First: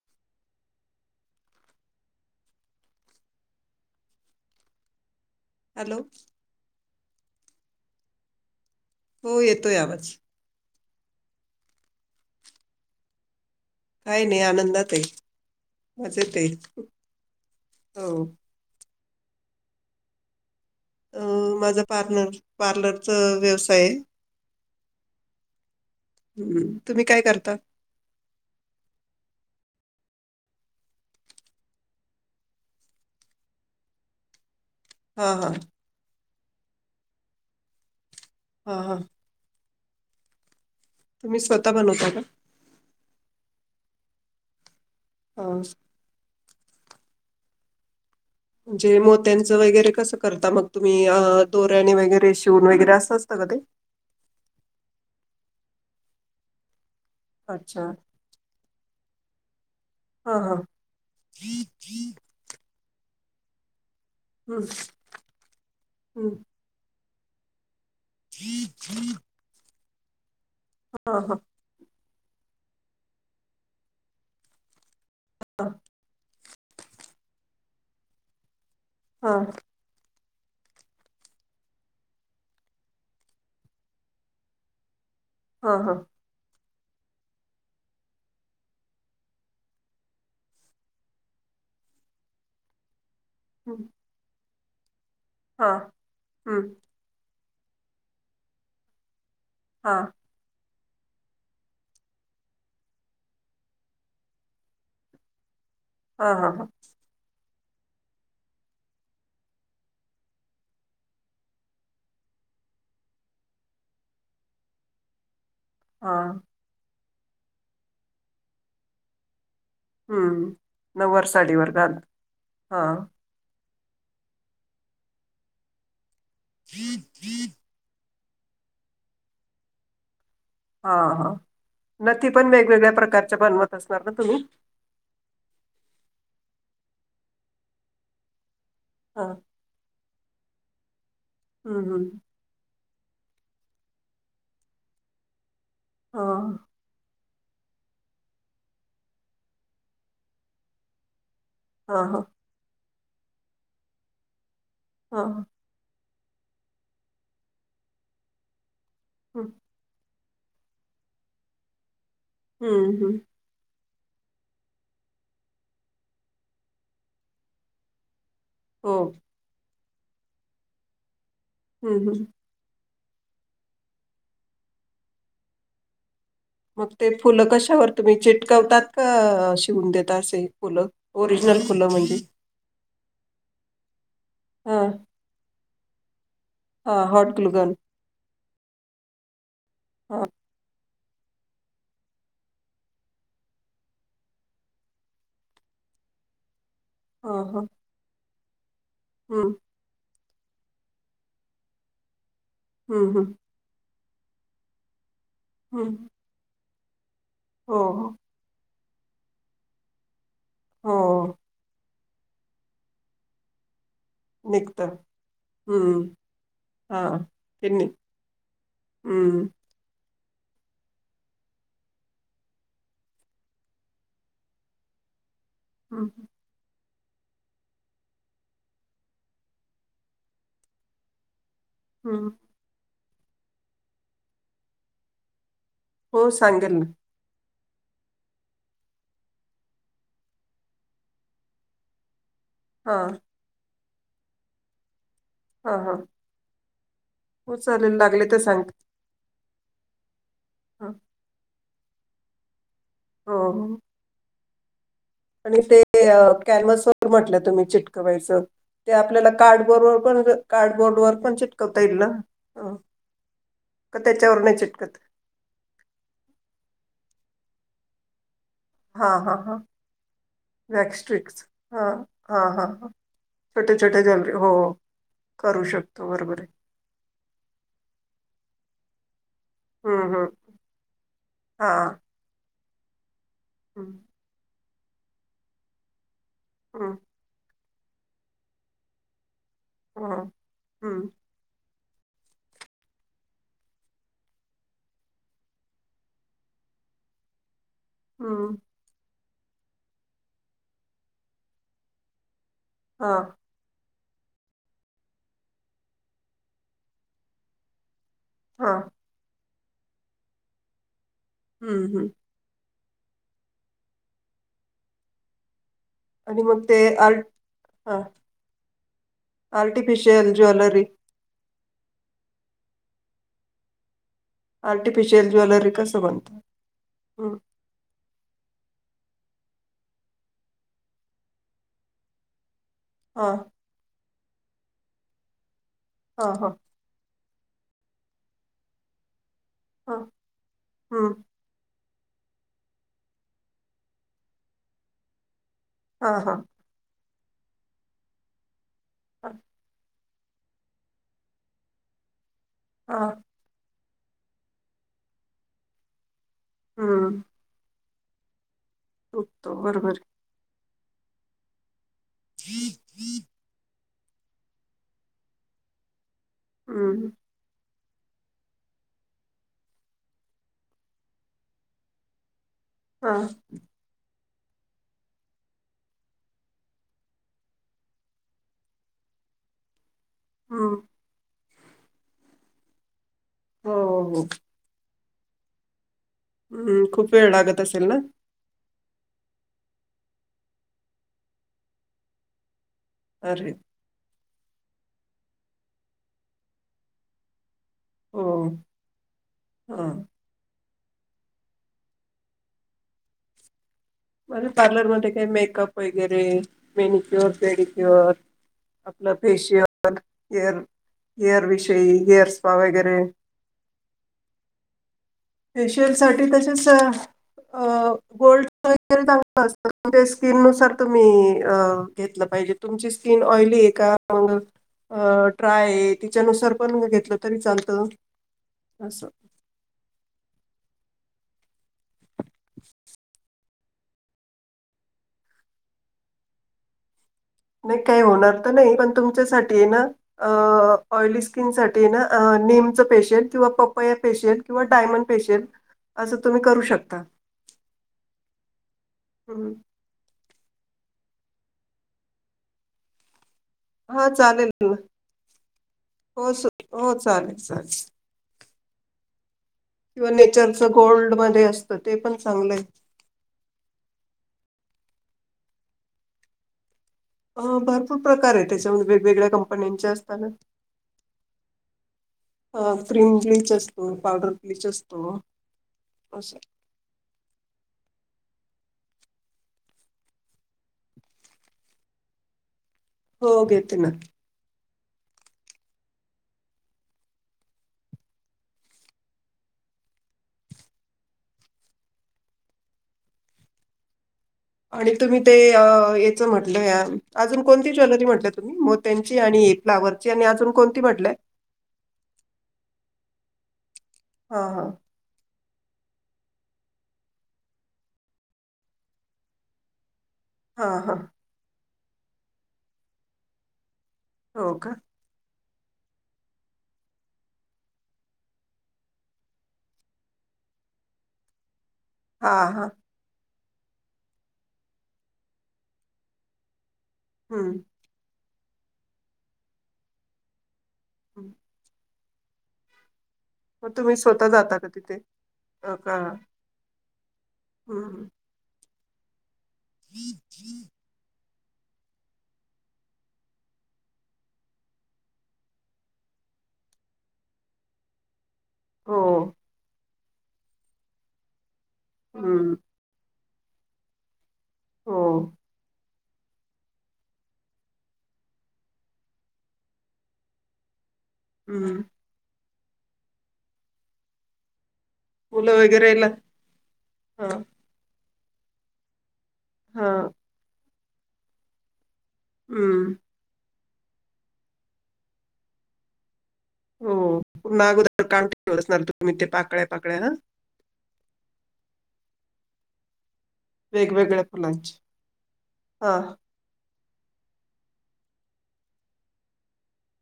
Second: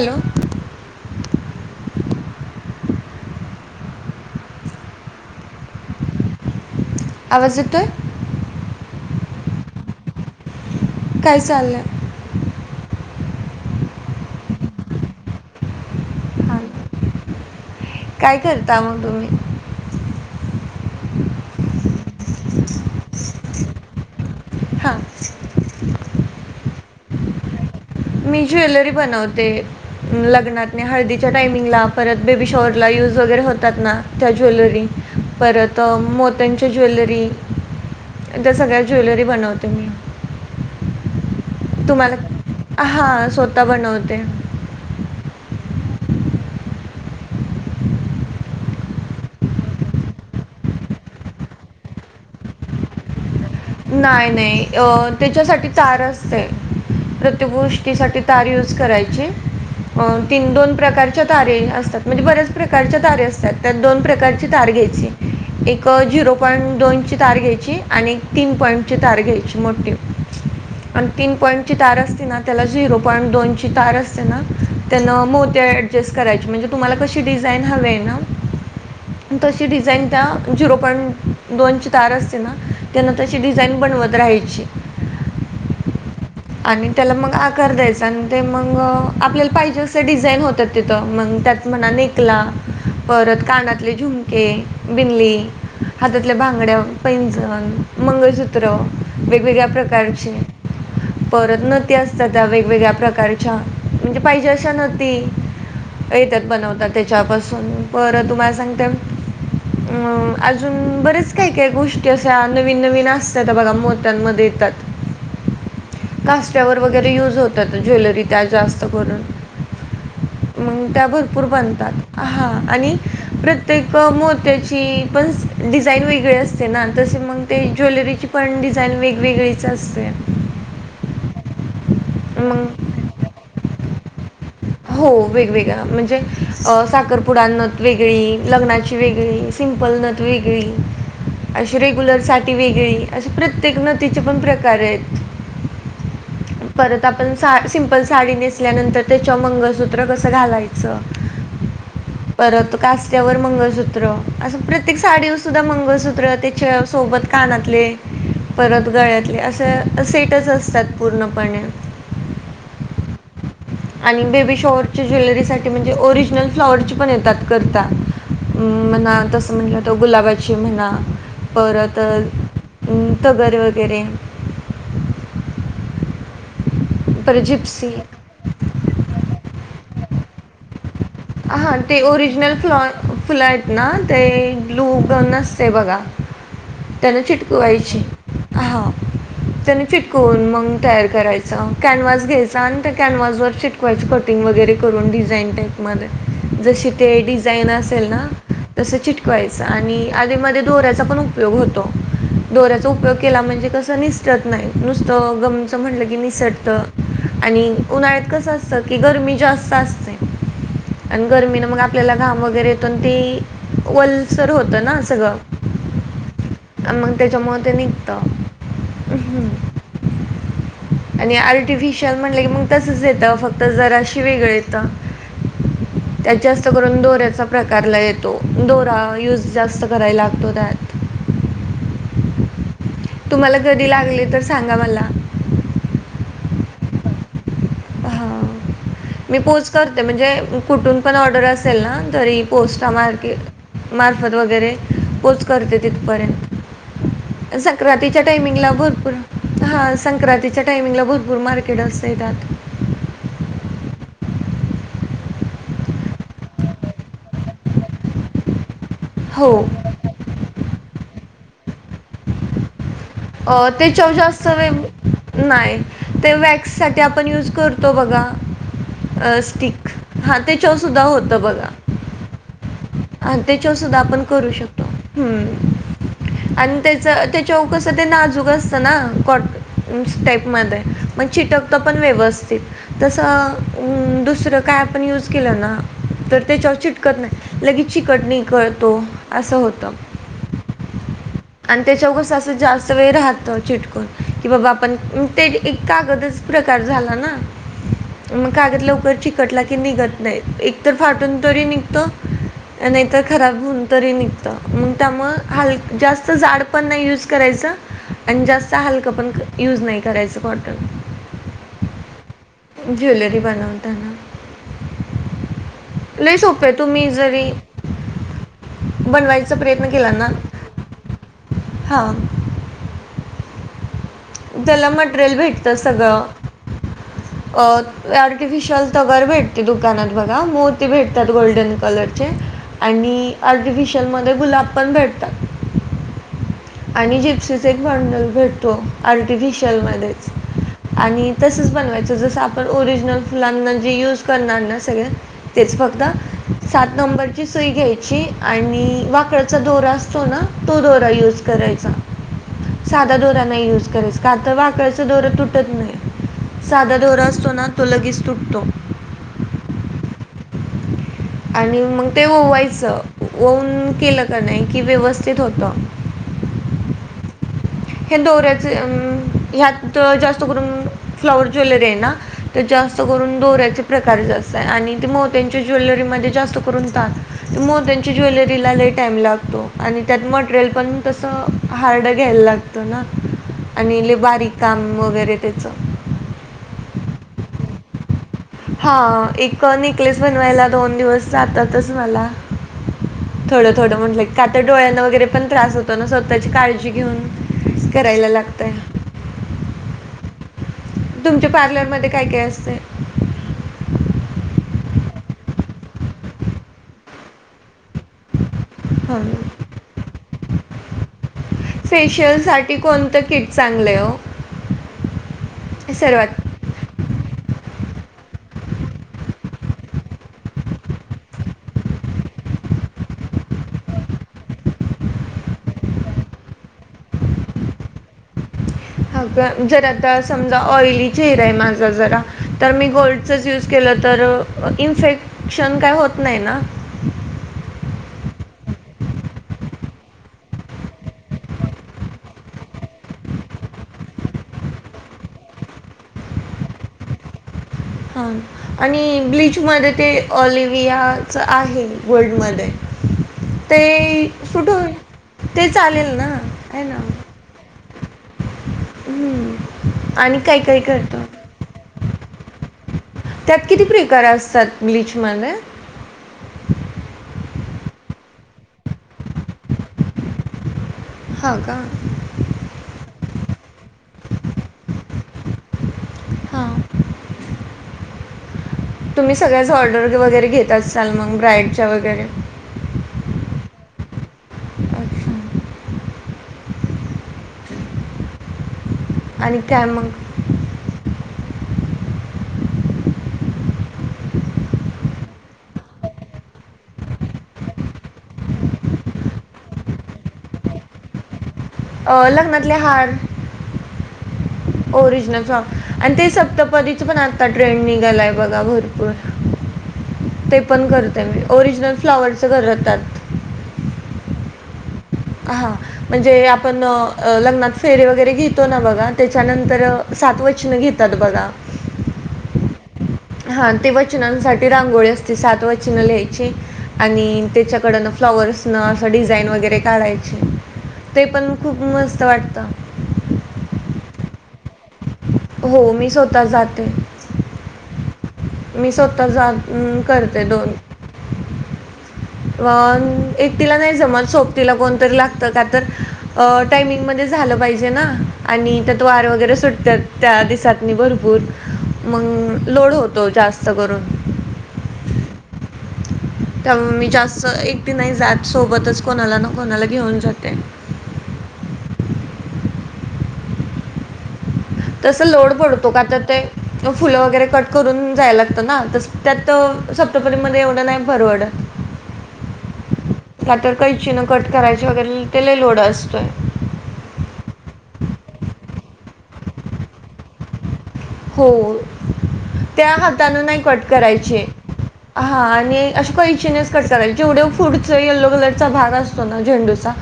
Hello hello आवाज येतोय हो येतोय आवाज काय चाललंय काय नाही आनंदात आहे मजेत हां आहे हो काय करता मग तुम्ही अ माझा पार्लर पार्लरचा व्यवसाय आहे हा हम्म तुम्ही काय करता मी ज्वेलरी बनवते लग्नातने हळदीच्या टायमिंगला परत बेबी शॉवरला यूज वगैरे होतात ना त्या ज्वेलरी हा हा परत मोत्यांच्या ज्वेलरी त्या हा सगळ्या हा ज्वेलरी बनवत तम तुम्ही स्वतः बनवता तुम्हाला का हा स्वतः बनवते. हो. म्हणजे मोत्यांचं वगैरे कसं करता मग तुम्ही दोऱ्याने वगैरे शिवून वगैरे असं असत का ते. नाही नाही अ त्याच्यासाठी तार असते. प्रत्येक अच्छा गोष्टीसाठी तार यूज करायची. अ हा तीन हा दोन प्रकारच्या तारे असतात म्हणजे बऱ्याच प्रकारच्या तारे असतात. त्यात दोन प्रकारची हम्म, तार घ्यायची एक अ झीरो हम्म. पॉईंट दोनची तार घ्यायची आणि एक तीन पॉईंटची तार घ्यायची मोठी आणि हा तीन हा पॉइंटची तार अस ना त्याला झिरो पॉईंट दोनची तार असते ना, त्यानं मोती हा ॲडजेस्ट करायची म्हणजे तुम्हाला कशी डिझाईन हवी आहे ना. तशी डिझाईन त्या झिरो पॉइंट दोनची तार असते ना. त्यांना तशी डिझाईन बनवत राहायची. हा हा. आणि त्याला मग आकार द्यायचा आणि ते मग आपल्याला पाहिजे असं डिझाईन होतात तिथं मग, त् मणा निकला. परत हम्म. कानातले झुमके, बिनली, हा हातातल्या हम्म. भांगड्या, पैंज जण, मंगळसूत्र वेगवेगळ्या हा प्रकारचे. परत नती असतात त्या वेगवेगळ्या प्रकारच्या म्हणजे पाहिजे अशा नती. हा येतात हा हा बनवतात त्याच्यापासून पर तुम्हाला सांगते. अ अजून बरेच काय काय गोष्टी असा नवीन, नवीन असत बघा मोत्याणमध्ये. येतात. हा. कास्ट्यावर वगैरे युज होतात, ज्वेलरी त्या जास्त करून. हम्म मग त्या नऊवार भरपूर साडीवर घाल बनतात हा आणि प्र ते क मोर्त्याची पण डिझाईन वेगळी असते ना तसे मग ते ज्वेलरीची. पण डिझाईन वेगवेगळीच असते. हा हा नती पण मग वेगवेगळ्या प्रकारच्या बनवत असणार ना तुम्ही. हो वेगवेगळ्या म्हणजे साखरपुडां नथ वेगळी लग्नाची. हां. वेगळी सिंपल नत वेगळी अशी हं, हं. रेग्युलर साठी वेगळी. असे प्रत्येक नथीचे पण प्रकार आहेत. हा. परत आपण सा सिंपल साडी नेसल्यानंतर त्याच्या मंगळसूत्र कसं घालायचं. [unintelligible] हा हा. परत कास्त्यावर मंगळसूत्र असं प्रत्येक साडीवर हां. सुद्धा मंगसूत्र. त्र त्याच्या सोबत कानातले परत गळ्यातले हं. अस सेट. च असतात पूर्णपणे. हम्म हम्म. आणि बेबी शॉवररच्या ज्वेलरी साठी म्हणजे ओरिजनल फ्लॉवरची पण येतात करता. अम हो. म्हणा तसं म्हणलं त गुलाबाची म्हणा परत हं, अ हं. उ तगर वगैरे. मग ते परत फुलं जिप्सी कशावर तुम्ही चिटकावतात का शिवून देतात असे फुलं. ओरिजिनल हा फुलं ते म्हणजे? ओरिजनल फ्लॉ फुल आहेत, ना ते ग्लू हां. गमन. त बघा हां. त्यान हॉट ग्लू गन. चिटकवायची हां. त्यांनी [unintelligible] हां. फिटकवून मग, तयार करायचा कॅनवास घ्यायचा आणि त्या कॅनव्हसवर चीटकवायची कटिंग वगैरे करून डिझाईन तेन. मध्ये जसे ते हां, हां. डिझाईन असेल ना, तस हं. चिटकवायचं आणि आधी मदे दोऱ्याचा पण उपयोग होतो. दोऱ्याचा हं, उपयोग हं. केला म्हणजे कसं निसटत नाही नुसतं गमचं हं. म्हटलं की निसटतं. आणि हो, हो. उन्हाळ्यात कस असतं कि गरमी जास्त असते आणि हो. गर्मीने मग आत त्याला घाम वगैरे येतो ते वलसर होतं निघतं. ना सगळं. हं. अन मग हां. त्याच्यामुळे ते नि निगत. हं. आणि आर्टिफिशियल म्हणलं की मग तसच येतं फक्त जराशी वेगळ येत. हं, त्यात जास्त करू न दोऱ्या प्रकारला लय येतो दोरा युज जास्त कराला लागतो त्यात. हम. तुम्हाला कधी लागले तर सांगा मला. हो सांगेल ना हां मी पोझ करते म्हणजे कुठून पण ऑर्डर असेल ना तरी पोस्टा हां. मार्गे मार्फत वगैरे पोच हां, करते हां. हो तिथपर्यंत चालेल संक्रांतीच्या लागले तर टायमिंगला सांगते. भरपूर हा संक्रांतीच्या हां. टायमिंगला भरपूर मार्केट असतय त्यात हो आणि ते कॅनवस वर म्हटलं तुम्ही चिटकवायचं ते आपल्याला हो कार्डबोर्ड वर पण कार्डबोर्ड वर पण चिटकवता येईल ना? अ का तेच्यावर त्याच्यावर जास्त नाही वे चिटकत नाही ते वॅक्स साठी ते आपण युज करतो बघा हा, हा, अ, हा, स्टिक हां ते व्याग् चवसुद्धा स्ट्रिकस हा, हा, हा, हा हा त्याच्यावर छोटे सुद्धा छोटे आपण ज्वेलरी करू हो शकतो हू करू शकतो बरोबर आहे. आणि ते च्या तेच्यावर कसं ते नाजूक असतं ना कॉट हम्म हम्म स्टेप मध्ये मग हा चिटकत पण व्यवस्थित हम्म असं दुसरं काय आपण यूज केलं ना तर त्याच्यावर हम्म चिटकत नाही. लगेच चीकटणी करतो हा हम् आणि त्याच्याव कसं असं जास्त वेळ राहत चिटकून की बाबा आपण ते कागदच प्रकार झाला ना? मग हम्म कागद लवकर चिकटला की निघत नाही एकतर फाटून तरी निघतो नाही हा तर खराब होऊन तरी निघत मग त्यामुळ हाल जास्त जाड पण नाही यूज करायचं आणि हा जास्त हालकं पण यूज नाही करायचं कॉटन हम्, हम् ज्वेलरी बनवताना लयी आणि मग सोपीय ते तुम्ही आर् जरी बनवायचा प्रयत्न केला ना आर्टिफिशियल ज्वेलरी हा त्याला आर्टिफिशियल मटेरियल ज्वेलरी भेटतं कसं सगळं बनतं? हम्म अ आर्टिफिशयल तगर भेटते दुकानात बघा मोती भेटतात गोल्डन कलरचे हा आणि आर्टिफिशियलमध्ये गुलाब पण भेटतात. हा हा आणि जिप्सच एक बांडल भेटतो आर र्टिफिशल हा मध्येच हम्म आणि तसच बनवायच जस जस आपण ओरिजिनल फुलांना जे यूज करणार ना सगळे तेच फक्त हा हा सात नंबरची सुई घ्यायची आणि वाकळचा दोरा आसतो ना तो दोरा यूज करायचा हा साधा दोरा नाही यूज करायचा का तर वाकळचं दोरा तुटत नाही साधा दोरा असतो ना तो लगेच तुटतो. तुटतो बरोबर आणि मग ते ओवायचं ओवून केलंका नाही कि व्यवस्थित होत. हम् हे दोऱ्याच अ ह्यात जास्त करून फ्लॉवर ज्वेलरी आहे ना ते जास्त हां. करून दोऱ्याचे प्रकार जास्त आणि ते मोत्यांची ज्वेलरीमध्ये जास्त करून तात मोहत्यांची ज्वेलरीला ली टाईम लागतो. आणि त्यात मटेरियल हं. पण तसं हार्ड घ्यायला लागतं ना. हो, आणि लई हो. बारीक काम वगैरे त्याच हं. खूप वेळ लागत असेल ना? हा एक नेकलेस बनवायला दोन दिवस जातातच मला. अरे! थोडं थोडं म्हटलं का तर डोळ्यांना वगैरे पण त्रास होतो ना स्वतःची काळजी घेऊन हो. करायला लागतय. हां. तुमच्या पार्लरमध्ये काय काय असतय? माझ्या पार्लरमध्ये काही मेकअप वगैरे मेनिक्युअर, पेडिक्युअर. आपलं हां फेशियल, हेअर हेअर विषयी हेअर स्पा फेशियलसाठी वगैरे. कोणतं किट चांगलं आहे हो फेशियल साठी सर्वात तसेच अं गोल्ड चांगल असतं स्किन नुसार तुम्ही घेतलं पाहिजे तुमची स्किन ऑइली. का म [unintelligible] ट्राय तिच्यानुसार पण घेतलं तरी चालत असो. ह जर आता समजा ऑयली चेहरा आहे माझा जरा तर मी गोल्डचाच यूज केलं तर इन्फेक्शन काही होत नाही ना? नाही काही होणार तर नाही पण तुमच्यासाठीना ऑयली स्किन साठी ना फेशिल किंवा पपया फेशिल किंवा डायमंड फेशिल असं तुम्ही करू शकता. हा आणि हं. ब्लीच मध्ये ते ऑलिव्हयाच आहे वर्ल्डमध्ये ते हा चालेल सुट ना. होईल ते चालेल ना हो सु आहे हो ना. चालेल चालेल हम्म किंवा आणि काही नेचरच काही गोल्ड करतो मध्ये असतं ते पण चांगलंय. त्यात किती प्रकार असतात ब्लीच मध्ये अ, भरपूर प्रकार आहे त्याच्यामध्ये वेगवेगळ्या कंपन्यांच्या असताना. हा का अ क्रीम ब्लीच असतो पावडर ब्लीच असतो. असते हां तुम्ही सगळ्याच ऑर्डर वगैरे घेत असाल मग ब्राईडच्या वगैरे. हो घेते ना. अच्छा आणि काय मगं आणि तुम्ही ते याच म्हटलं अजून कोणती ज्वेलरी म्हटल तुम्ही मग त्यांची आणि फ्वरची आणि अजून कोणती म्हटलंय? अ लग्नातले हार हां, हां. ओरिजनल सॉ आणि ते सप्तपदीच पण आता ट्रेन निघालाय बघा भरपूर. ते हां, पण हां. करते मी ओरिजिनल फ्लॉवरचे करतात. हो का? हा म्हणजे आपण लग्नात फेरे वगैरे घेतो ना बघा त्याच्यानंतर सात वचन घेतात बघा. हा हां हा ते वचनांसाठी रांगोळी असते सात वचनं लिहायची आणि हं, त्याच्याकड न फ्लॉवर्सनं असं डिझाईन वगैरे काढायचे ते हं. पण खूप मस्त त वाटता. मग तुम्ही स्वतः जाता का तिथे? हो मी स्वतःच जाते. हम् मी स्वतः जा करते दोन. अ एक तिला नाही जमत सोबतीला कोणतरी लागत का तर टायमिंग झालं पाहिजे ना आणि त्यात हो. वार वगैरे सुटत त्या दिसातनी भरपूर हं. मग लोड होतोच जास्त करून हम त्यामुळे मी जास्त एकटी नाही जात सोबतच कोणाला ना कोणाला घेऊन जाते हं. तसं लोड मुलं पडतो का वगैरेला तर ते फुलं हां, वगैरे कट करून जायला लागतं ना तस त्यात त हां. सप्टपरीमध्येध्ये एवढं नाही भरवडत हम्म का तर काही इच्छिनं कट करायची वगैरे तेलाही लोडं असतय हो ना अगोदर काम्टिन्यू असणार तुम्ही ते पाकळ्या पाकळ्या हा हो त्या क कराय वेगवेगळ्या फुलांची. हां, जेवढे फ येल्लो कलरचा भाग असतो ना झेंडूचा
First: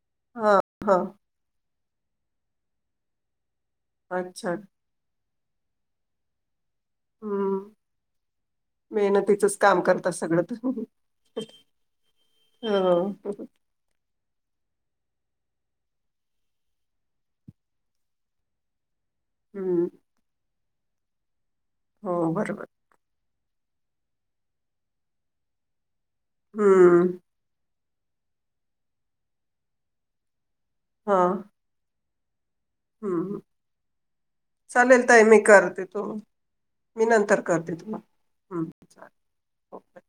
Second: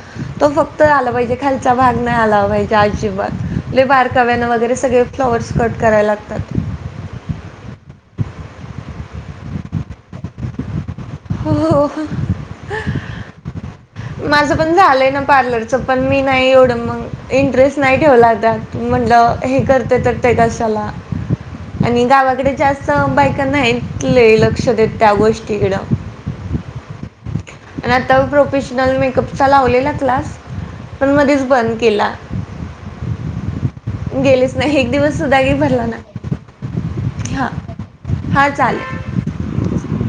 तो हां, फक्त आला हां. पाहिजे खा भाग नाही आला पाहिजे अजिबात बारकाव्यान अच्छा. वगरे सगळे फ्लॉ कराय लागतात हम्म मेहनतीचच काम करतात सगळं तर हो हो हो. माझं पण झालंय ना पार्लरचं पण मी नाही एवढं मग इंटरेस्ट नाही ठेवलातात म्हंटलं हे हं. करते तर ते कशाला आणि हो गावाकडे बरोबर. जास्त बायक नाहीले लक्ष देत त्या गोष्टीकडं हं. आणि आता प्रोफेशनल मेकअपचा लावलेला क्लास पण मध्येच बंद केला हम्म गेलेच नाही एक चालेल दिवस तय मी सुद्धा काही करते भरला ना तो मी नंतर हां करते तुम्हाला चालेल ओके